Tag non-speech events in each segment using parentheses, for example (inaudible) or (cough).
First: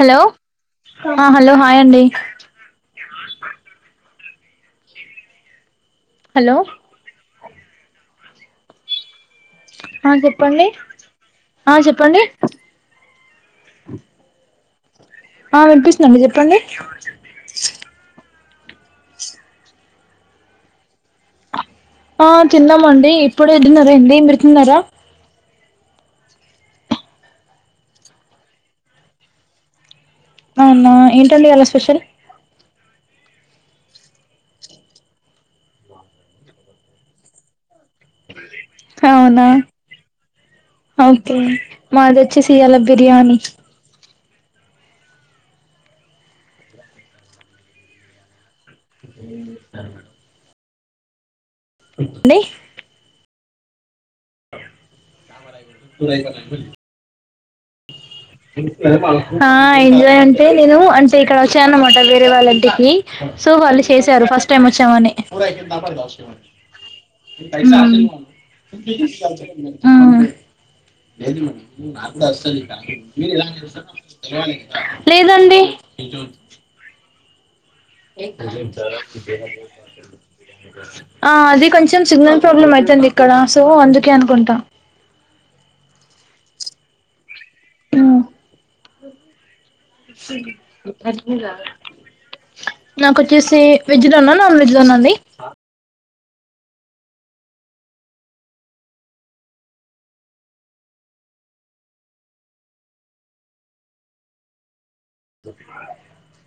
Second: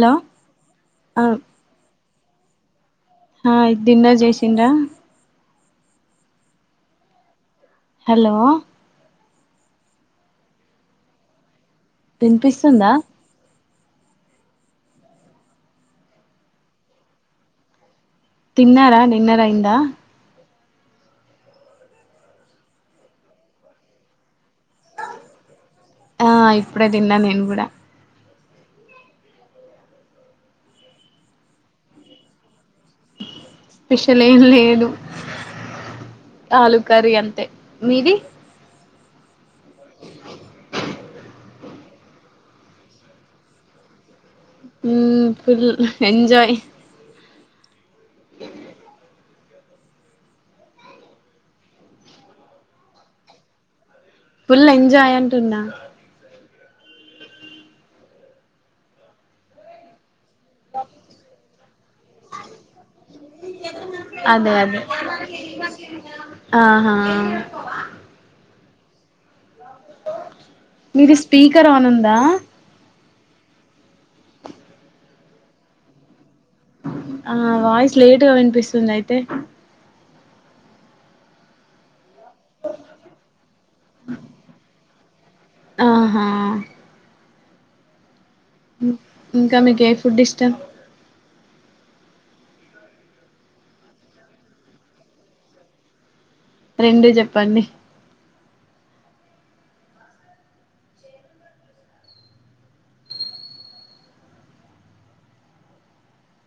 Hello hello hi అండి ఆ dinner చేసిండ్రా హలో హలో ఆ చెప్పండి ఆ చెప్పండి వినిపిస్తుందా ఆ వినిపిస్తున్నాండి చెప్పండి తిన్నారా డిన్నర్ అయ్యిందా ఆ తిన్నాం అండి ఇప్పుడే డిన్నర్ అయింది మీరు తిన్నారా ఆ ఇప్పుడే తిన్నా నేను కూడా అవునా ఏంటండి ఇవాళ స్పెషల్ స్పెషల్ ఏం లేదు ఆలు కర్రీ అంతే మీది అవునా ఓకే మాదోచేసీయాల బిర్యానీ హుమ్ ఫుల్ ఎంజాయ్ (unintelligible) ఏమి చెప్పారు మేడం లే ఫుల్ ఎంజాయ్ అంటున్నా (unintelligible) ఆ ఎంజాయ్ అండీ నేను అంటే ఇక్కడ వచ్చా అన్నమాట వేరే వాళ్ళింటికి సో వాళ్ళు చేసారు ఫస్ట్ అదే టైం అదే వచ్చామని ఆహా మీది స్పీకర్ ఆన్ ఉందా (unintelligible) ఆ లేదండి అ (unintelligible) ఆ అది కొంచెం కొంచెం సిగ్నల్ ప్రాబ్లమ్ అయితుంది ఇక్కడ సో అందుకే అనుకుంటా ఆహా ఆమ్ ఉమ్ ఇంకా మీ కి కర్జూరాల నాకు వొచ్చేసి వెజ్ లోనా నాన్ వెజ్ లోనా అండి రెండు చెప్పండి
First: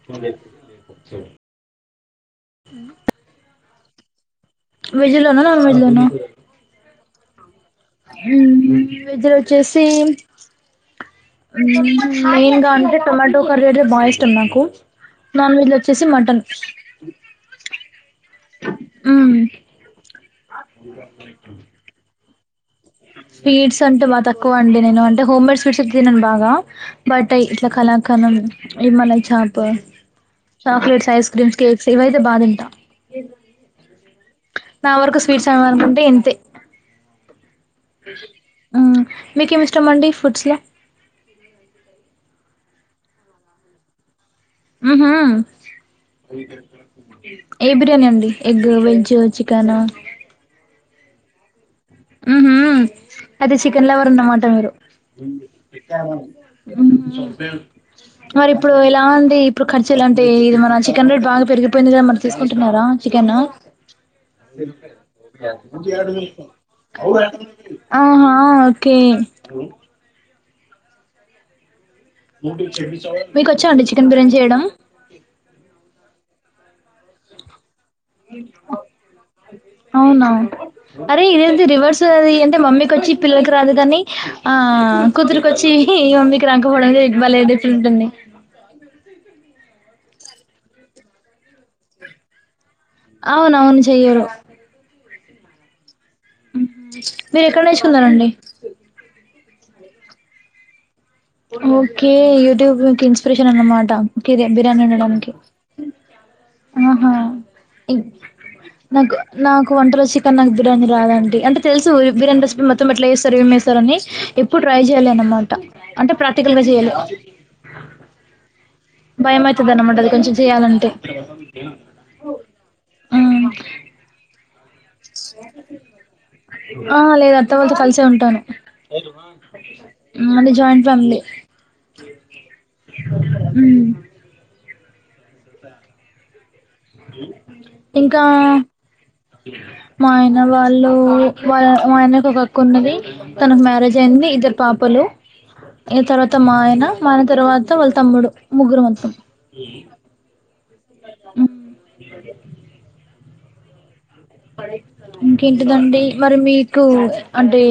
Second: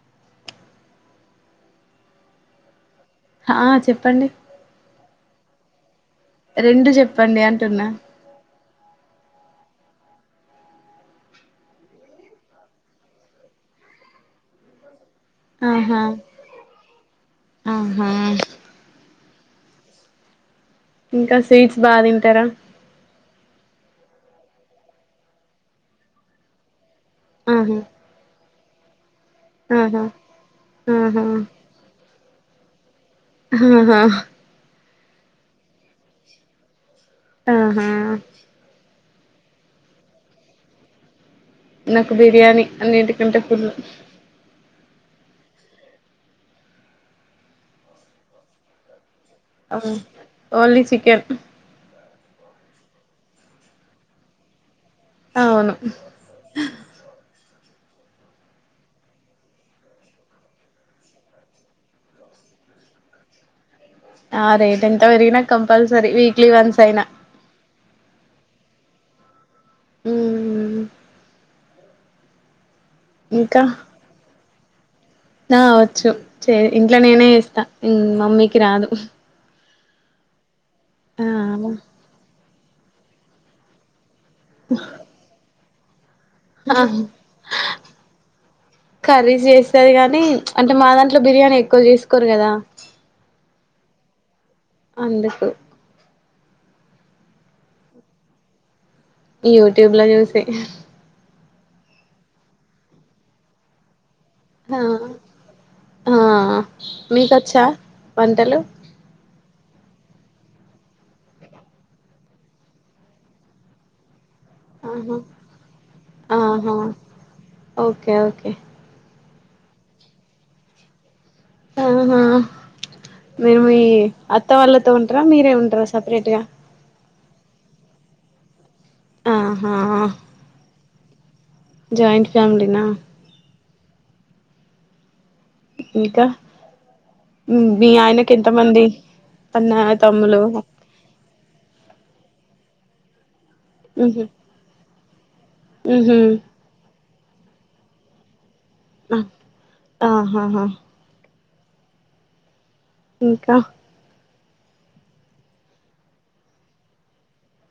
నువ్వే ఆ చెప్పండి వెెజ్ లోన నాన్ వెజ్ లోన రెండు చెప్ప ప్పండి ఉమ్ వెజ్ లో వచ్చేసి ఉమ్ మెయిన్ గా అంటే టమాటో కర్రీ అంటే బాగా ఇష్టం నాకు నాన్ వెజ్ ఆహా లోవచ్చేసి మటన్ ఆహా ఇంకా స్వీట్స్ బా తింటారా స్వీట్స్ అంటే బాగా తక్కువ అండి నేను అంటే హోమ్ మేడ్ స్వీట్స్ అయితే తినను బాగా బట్ ఇట్లా ఆహా కళా కనులు ఇ మల్ల చా తో ఆహా చాక్లేట్స్ ఆహా ఐస్ క్రీమ్స్ కేక్స్ ఇవి అయితే బాతింటా. ఆహాహా నా వరకు స్వీట్స్ ఎమ్ అనుకుంటే ఇంతే. ఆహా. మీకేం ఇష్టమండి ఫుడ్స్ లో నాకు బిర్యానీ అన్నింటికంటే ఫుల్లు. ఉహు ఏ బిర్యానీ అండి ఎగ్, వెజ్ చికెన్ అమ్ ఓన్లి చి కెన్. హుహ్ అయితే చికెన్ లవరు అన్నమాట మీరు. అవును ఊ ఊహ్ మరి ఇప్పుడు ఎలా ఉంది. ఇప్పుడు ఖర్చులు ఎలా అంటే ఇది మన చికెన్ రేట్ బాగా పెరిగిపోయింది కదా మరి తీసుకుంటున్నారా చికెను. ఆ రేట్ ఎంత పెరిగినా కంపల్సరీ వీక్లీ వన్ ఆహా కే ఉ మ చె మీకు ఇంకా వచ్చా అండి చికెన్ బిర్యానీ చేయడం? నా వచ్చు చే ఇంట్లో నేనే చేస్తా మమ్మీకి రాదు. అవునా. అరే ఆ ఇదేంది రివర్స్ అది అంటే మమ్మీకి వచ్చి పిల్లలకి రాదు కాని. ఆ కూతురుకి వచ్చి ఏ (inaudible) మమ్మీకి ఆ రాకపోడం భలే డిఫరెంట్ ఉంది. తది కాని అంటే మా దాంట్లో బిర్యానీ ఎక్కువ చేసుకోరు కదా. అవునవును చెయరు. అందుకు. మీరు ఎక్కడ నేర్చుకున్నారండి? యూట్యూబ్ లో చూసి. ఓకే యూట్యూబ్ మీకు ఇన్స్పరేషన్ అనమాటా. ఒకే ఆ బిర్యానీ వండడానికి ఆ ఆహా మీకొచ్చా ఈ వంటలు నకు నాకు వంటలు చికెన్ నాకు బిర్యానీ రాదండి. అంటే తెలుసు బిర్యానీ రెసిపీ మొత్తం ఎట్లా వేస్తారు, ఏమి వేస్తరు అని. ఎప్పుడు ట్రై చెయ్యలే ఆహా అన్నమాట. అంటే ప్రాక్టికల్ గా చెయ్యాలి. ఆ భయం అయితుంది అన్నమాట అది కొంచెం చెయాలంటే ఆహా మ్మ్. మే (unintelligible) అత్త వాళ్ళ ఉంటారా. మీరే ఉంటారా సపరేట్ గా ఆ లేదు అత్త వాళ్ళతో కలిసే ఉంటాను. ఆహా ఆ మాది జాయింట్ ఫ్యామిలీ జయింట్ ఫ్యామీలీ నా హ్ ఇంకా మీ ఇంకా ఆయనకి ఎంతమంది అన్న మా ఆయన తమ్ములు వాళ్ళు వాల్ల మా ఆయనకు ఒక కొన్నవి తనకు మ్యారేజ్ ఉహు అయింది. ఇద్దరు పాపలు ఇగ ఉహు తర్వాత మా ఆయన మా ఆయన తర్వాత వాళ్ళ తమ్ముడు ముగ్గురు మొత్తం ఆ ఆహాహా ఇంకా ఇంకేంటిదండి. మరి మీకు అంటే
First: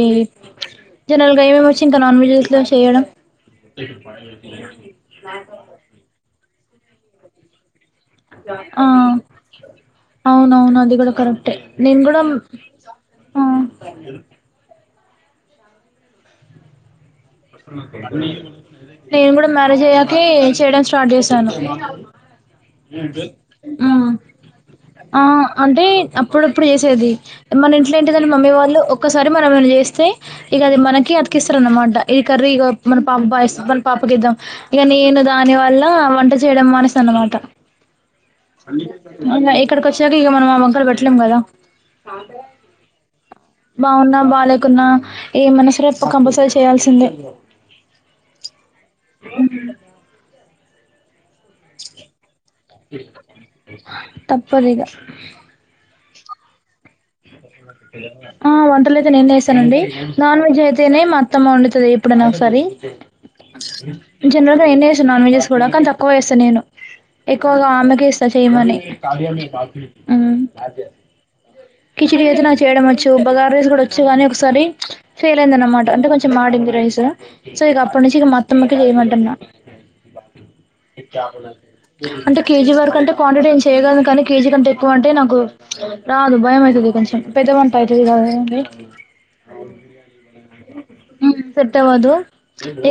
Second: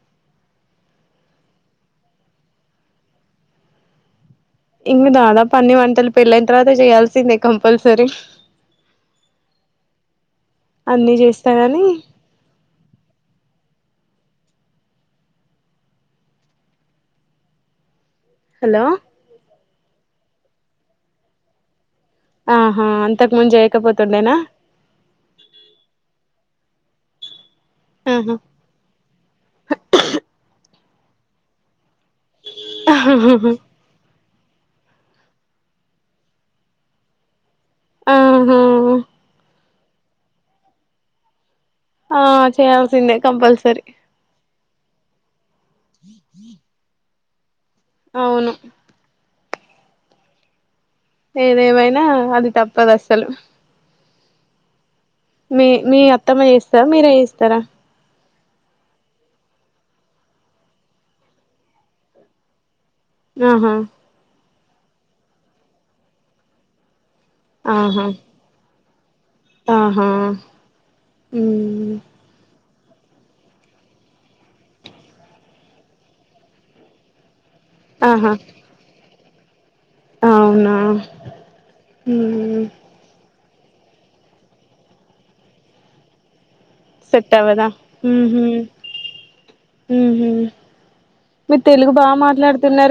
జనరల్గా ఎం ఎం వచ్చు ఇంకా నాన్ వెజస్లో చేయడం. ఇంగ దాదాపు అన్ని వంటలు పెళ్లి అయిన్ తర్వాత చేయల్సిందే కంపల్స ఆ అవునవును అది కూడా అన్ని కరెక్టే చేస్తారని నేను కూడా ఆ హలో నేను కూడా మ్యారేజ్ అయ్యాకే చేయడం స్టార్ట్ జెశాను. ఆహా అంతకు ముందు హ్ చేయకపోతుండేనా ఆ అంటే అప్పుడు అప్పుడు చేసేది మన ఇంట్లో ఏంటిదని ఆహా మమ్మీ వాళ్ళు ఒక్కసారి మనం ఏమన్న చేస్తే అది మనకి అతికిస్తారూ అన్నమాట ఇది కర్రీ ఇగో మన పాప బాగా చేస్తది మన పాప గిద్దం. ఇగా నేను దాని వల్ల వంట చేయడం. మానేశా అన్నమాట ఆహా మా అమ్మ ఎగ్ ఇక్కడికి వచ్చినాక ఇక మనం ఆ వంకలు పెట్టలేం గాదా ఆ చేయాల్సిందే కంపల్స్ బావున్న బాలే కున్నా ఏం మనసురేపు కంపల్సరీ చేయాల్సిందే అవును అ (unintelligible) ఏదేమైనా అది తప్పదసలు తప్పదిగ మీ మీ అప్ అత్తమ్మ జేస్తాద మీరే ఏస్తారా ఆ వంటలు అయితే నేను చేస్తానండి, నాన్ వెజ్ అయితేనే మా అత్తమ్మ ఒండుతది ఎప్పుడైనా ఒకసారి. ఆహా ఆ (unintelligible) జనరల్ గా నేనే యేసు నాన్ వెజెస్ కూడా కానీ తక్కువ ఏస్తా నేను. ఎక్కువగా ఆమెకి ఆహా ఇస్తా చెయమని ఆహా ఊ మ్మ్ కిచిడి ఐతేరా చేయడం ఒచ్చు బగార రైస్ గూడా ఒచ్చు కానీ ఒకసారి ఫెయిల్ అయింది అనమాట అంటే కొంచెం మాడింది రైసు సో ఇక అప్పటి నుంచి ఇగ ఆహా మా అత్తమ్మ కె ఏయమంటున్నా. అవునా అంటే మ్మ్ కేజీ వరకు అంటే కాంటిటీ ఎంచ్ చేయగలను కానీ కేజీ కంటె ఎక్కువ అంటే నాకు రాదు వని ఇగ కొంచం సెట్ పెద అవ్వదా గొంటే ఐపోవు మ్మ్ గదండీ మ్మ్ మీరు తెలుగు కొత్తవద్దు బాగా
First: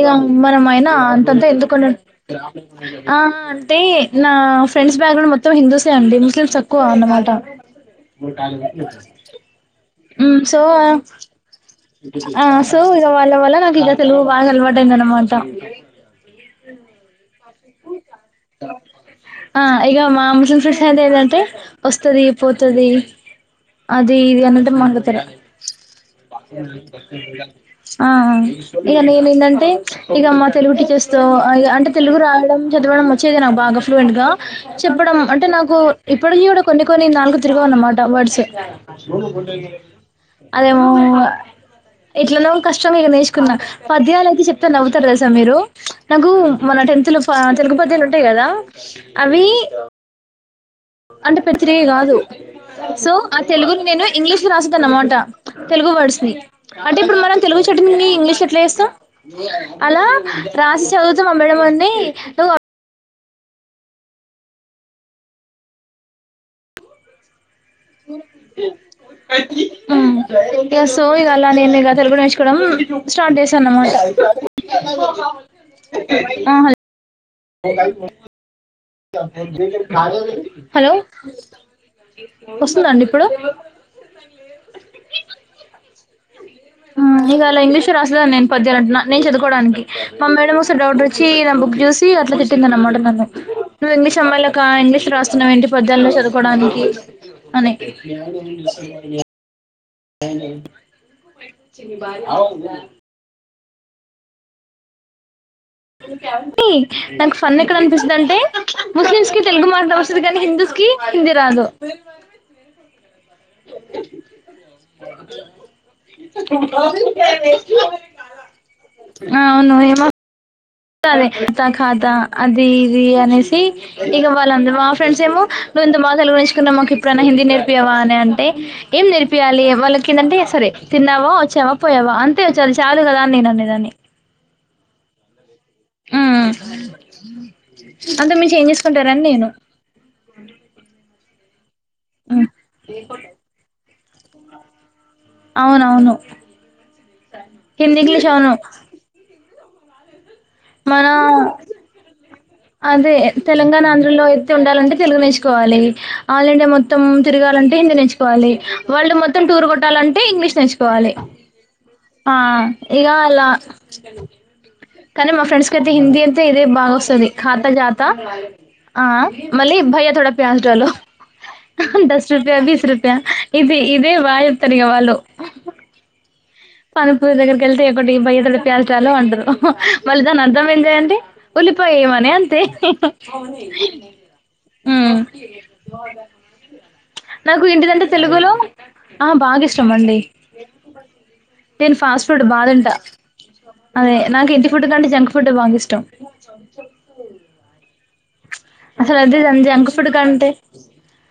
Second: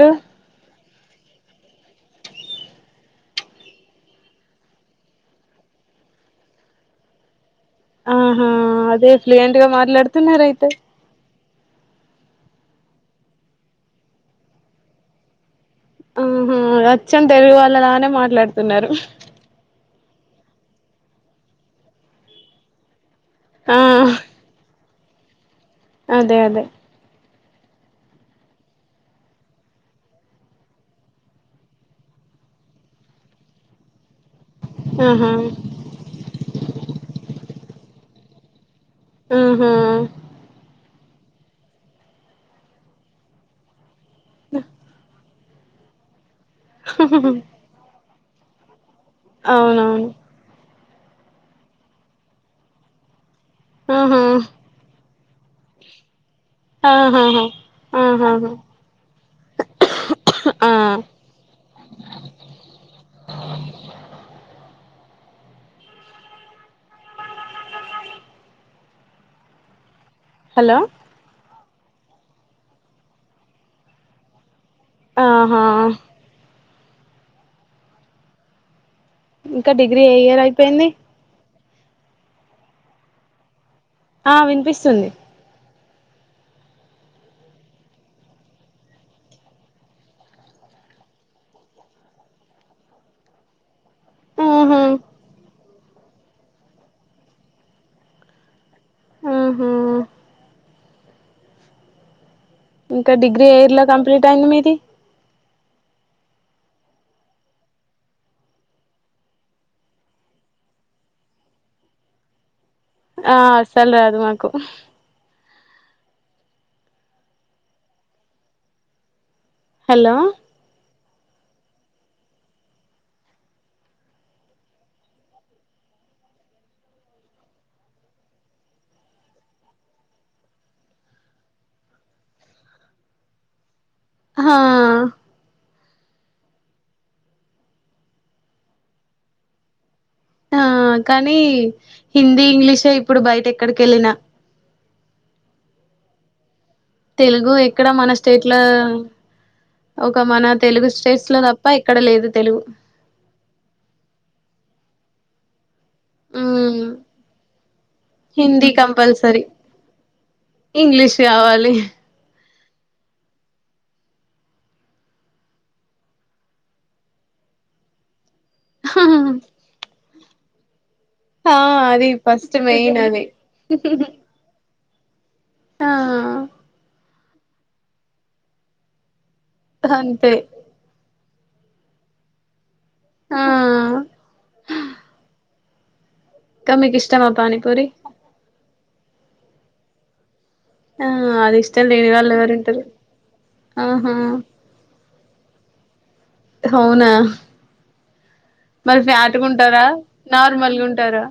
ఇగ మనం మైన్ ఆ అంతంతే ఎందుకు అని ఆ అంటే నా ఫ్రెండ్స్ బ్యాగ్రౌండ్ మొత్తం హిందూసే అండి ముస్లిమ్స్ తక్కువ అన్నమాట ఆహా అదే ఫ్లూయెంట్ గా మాట్లాడుతున్న మ్మ్ సో అయితే ఆ సో ఇగ వాళ్ళ వళ్ల నాకు ఇక తెలుగు బాగా అలవాట అయింది అన్నమాట. ఆహ అచ్చం డెవద్ అలానే మాట్లాడుతున్నారు. ఇగ మా ముస్లిం సైడ్ ఏదంటే వస్తది పోతది. ఆ అదే ఇది అన్నటు మ త్ర అదే బ అదే (unintelligible) ఆ ఇగ నేను ఏందంటే ఇగ మా తెలుగు టీచర్స్తో ఆ ఇగ తెలుగు రావు రం చదవడం వచ్చేది నాకు బాగా ఫ్లూయేంట్గా. చెప్పడం ఆహా అంటే నాకు ఇప్పటికీ కూడా కొన్ని కొన్ని నాలుగు తిరుగ అన్నమాట వర్డ్స్ తే ఆహా అదేమో ఎట్లాన్నా కష్టం ఇగ నేర్చుకున్నాా పద్యాలు అయితే చెప్తే నవ్వుతారు తెలుసా మీరు నకూ మన టెన్త్ లో గు పద్యాలు ఉంటాయి కదా అవి అవునవును అంటే పేతిరి కాదు సో ఆ తెలుగును నేను ఆహా ఇంగ్లీష్ రాసే దాన్ని అన్నమాట తెలుగు వర్డ్స్ ని అంటే ఇప్పుడు మనం ఆహాహా తెలుగు చాటింగ్ ని ఇంగ్లీష్ ల ఆహాహా ఎట్ల చేస్తాం అలా ఆ రాసి చదువుతా అమ్మడం అన్న నువ్వు అ అది హలో ఎ సో ఇగల నేను గథలు కూడా మేచ్చుకోవడం స్టార్ట్ చేశాను అన్నమాట ఆహా ఆ ఇంకా డిగ్రీ ఏ ఇయర్ అయిపోయింది హలో వస్తుందండి ఇప్పుడు ఆ వినిపిస్తుంది ఇక అలా ఇంగ్లీష్ రాస్తుద నేను పదియాను అంటు నేను చదువుకోవడానికి మా మేడ ఒకసారి డౌట్ర్ వచ్చి నా బుక్ చూసి అట్లా చెట్టింద అన్నమాట నన్ను నువవుంగ్లీష అ వాళ్ల ఆహా ఇంగ్లీష్ రాస్తున్నావ ఏంటి ప్రజల్లో చదుకోడానికి అని ఆహా చి బాల ఇంకా డిగ్రీ అయ్య ఇలా కంప్లీట్ అయింది మీది నాకు ఫన్ ఎక్కడ అనిపిస్తుంది అంటే ముస్లిమ్స్ కి తెలుగు మాట్డం వస్తుంది కానీ హిందూస్ కి హిందీ రాదు ఆ చల్ అది మాకు అవును ఏమ హలో అదేఖాతా అది ఇది అనేసి ఇక వాళ్ళంద మా ఫ్రెండ్స్ ఏమో నువ్వు ఇంత మా తలు గురించుకున్నా మాకు ఎప్పుడైనా హిందీ నేర్పయావా అని అంటే ఏం నేర్పయాలి వాళ్ళకి ఏందంటే సరే తిన్నావా వచ్చావా పోయావా అంతే వచ్చాలి చాలుదు కదా అని నేను అనేదాన్ని హా ఆ అంత మించి ఏం చేసుకుంటారని నేను ఆ కానీ హిందీ ఉమ్ ఇంగ్లీషే ఇప్పుడు బయట ఎక్కడికి వెళ్ళిన అవునవును తెలుగు ఎక్కడ హిందీ మన ఇంగ్లీష్ అవును స్టేట్ల ఓకే మన లేదు తెలుగు అదే తెలంగాణ ఆంధ్రలో అయితే ఉండాలంటే తెలుగు నేచుకోవాలి ఆల్ ఇండియా ఉమ్ మొత్తం తిరగాలంటే హిందీ నేర్చుకోవాలి హిందీ వరల్డ్ కంపల్సరీ మొత్తం టూర్ కొట్టాలంటే ఇంగ్లీష్ నేర్చుకోవాలి ఇంగ్లీష్ కావాలి ఆ ఇకా అలా కానీ మా ఫ్రెండ్స్ క అయితే హిందీ అంత ఇదే బా వస్తది ఖాతా జాత ఆ మళ్ళీ భయ్య తోడ ప్యాస్ డాలో ఆ అది దస్ ఫస్ట్ రూపాయా బీస్ మెయిన్ రూపాయా అది ఇది ఇదే బా చెప్తారు వాళ్ళు ఆ పనిపురి దగ్గరికి వెళ్తే ఎటికి బయ్య ప్యాస్ డాలో అంటారు మళ్ళీ అంతే దాని అర్థం ఏం చేయండి ఉల్లిపయ వేయమని అంతే ఆ అ (inaudible) మికి నాకు ఇంటిదంటే తెలుగులో ఆ బాగా ఇష్టం అండి ఆ అది ఇష్టం నేను లేని ఫాస్ట్ వాళ్ళు ఫుడ్ బా ఎవరుంటారు తింట ఆహా అదే నాకు ఇంటి ఫుడ్ కంటే జంక్ ఫుడ్ బాగా ఇష్టం అవునా మరి అసలు అదే ఫ్యాట్గా ఉంటారా జంక్ ఫుడ్ కంటే నార్మల్గా ఉంటారా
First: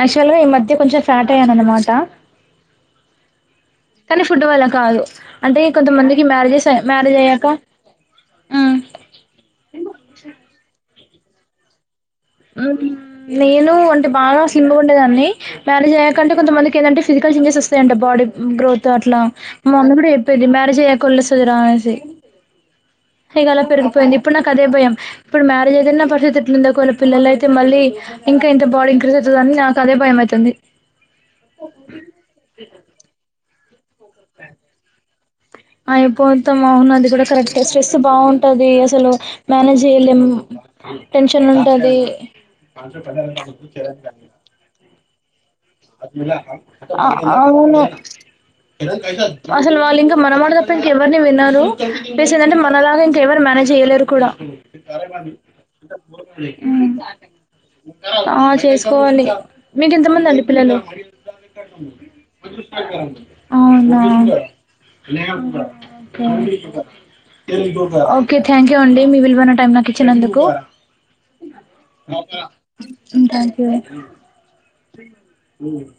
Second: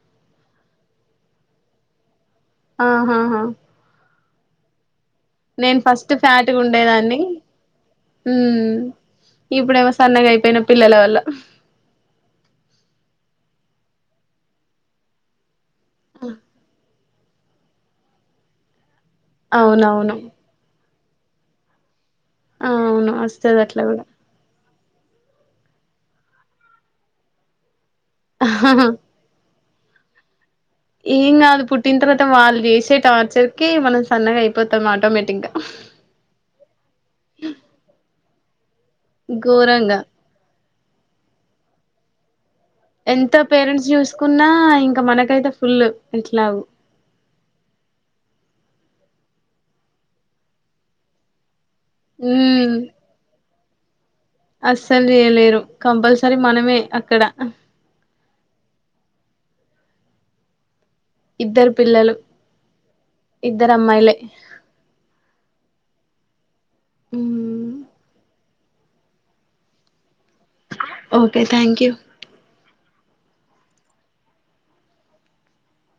యాక్చువల్ గా ఈ మధ్య కొంచెం ఫ్యాట్ అయను అన్నమాట ఆహాహా కానీ ఫుడ్ వల్ల కాదు అంటే నేను ఫస్ట్ కొంతమందికి ఫ్యాట్గా మ్యారేజెస్ మ్యారేజ్ ఉండేదాన్ని అయ్యాక హ హ్మ్ ఇప్పుడేమో సన్నగా అయిపోయిన పిల్లలవ లా నేను అంటే బాగా స్లిమ్గ ఉండేదాన్ని మ్యారేజ్ అయ్యాక కొంత మందికి ఏంది అంటే ఫిజికల్ చేంజె వస్తాయింట బాడీ గ్రోత్ అట్లా మా మమ్మీ కూడా అవునవును చెప్పేది మ్యారేజ్ అయ్యాక (inaudible) అవును వస్తది ఇకలా అట్లా కూడా పెరుకిపోయింది ఇప్పుడు నాకదే భయం (unintelligible) పిల్లల్ని అయితే మళ్ళీ ఇంక ఇంక బాడీ ఇంక్రీజ్ అయితది అని నా అదే భయమ ఇతుంది ఈమ్ కాదు పుట్టిన తర్వాత వాళ్ళు చేేసే టార్చర్ కీ మనం సన్నగా అయిపోతాం ఆటోమేటిక్ గా అయిపోతాం అవునది కూడా కరెక్టే ట్రెస్ బావు టది అస్సలు మేనేజ్ ఘోరంగా చేయలేం టెన్షన్ ఉంటది ఎంత పేరెంట్స్ చూసుకున్నా ఇంక మనకు కైతె తప్ అవును అసలు వాళ్ళు ఇంకా మనమట తప్ప ఇంక ఎవరిని వినరు పెసలంటే హ్మ్ మనలాగ ఇంక ఎవరు మేనేజ్ జేయలేరు కూడా అస్సలు చేయలేరు ఉ కంపల్సరీ మనమే అక్కడ ఆ చేసుకోవాలి మీకు ఎంత మంది అండి పిల్లలో ఇద్దరు పిల్లలు ఇద్దరు అవునా అమ్మాయిలే పోని హ్మ్ ఓకె థ్యాంక్యూ అండి మీ విల్వైన టైమ్ నాకి ఇచ్చి నందుకు okay thank you um thank you అండి ఉ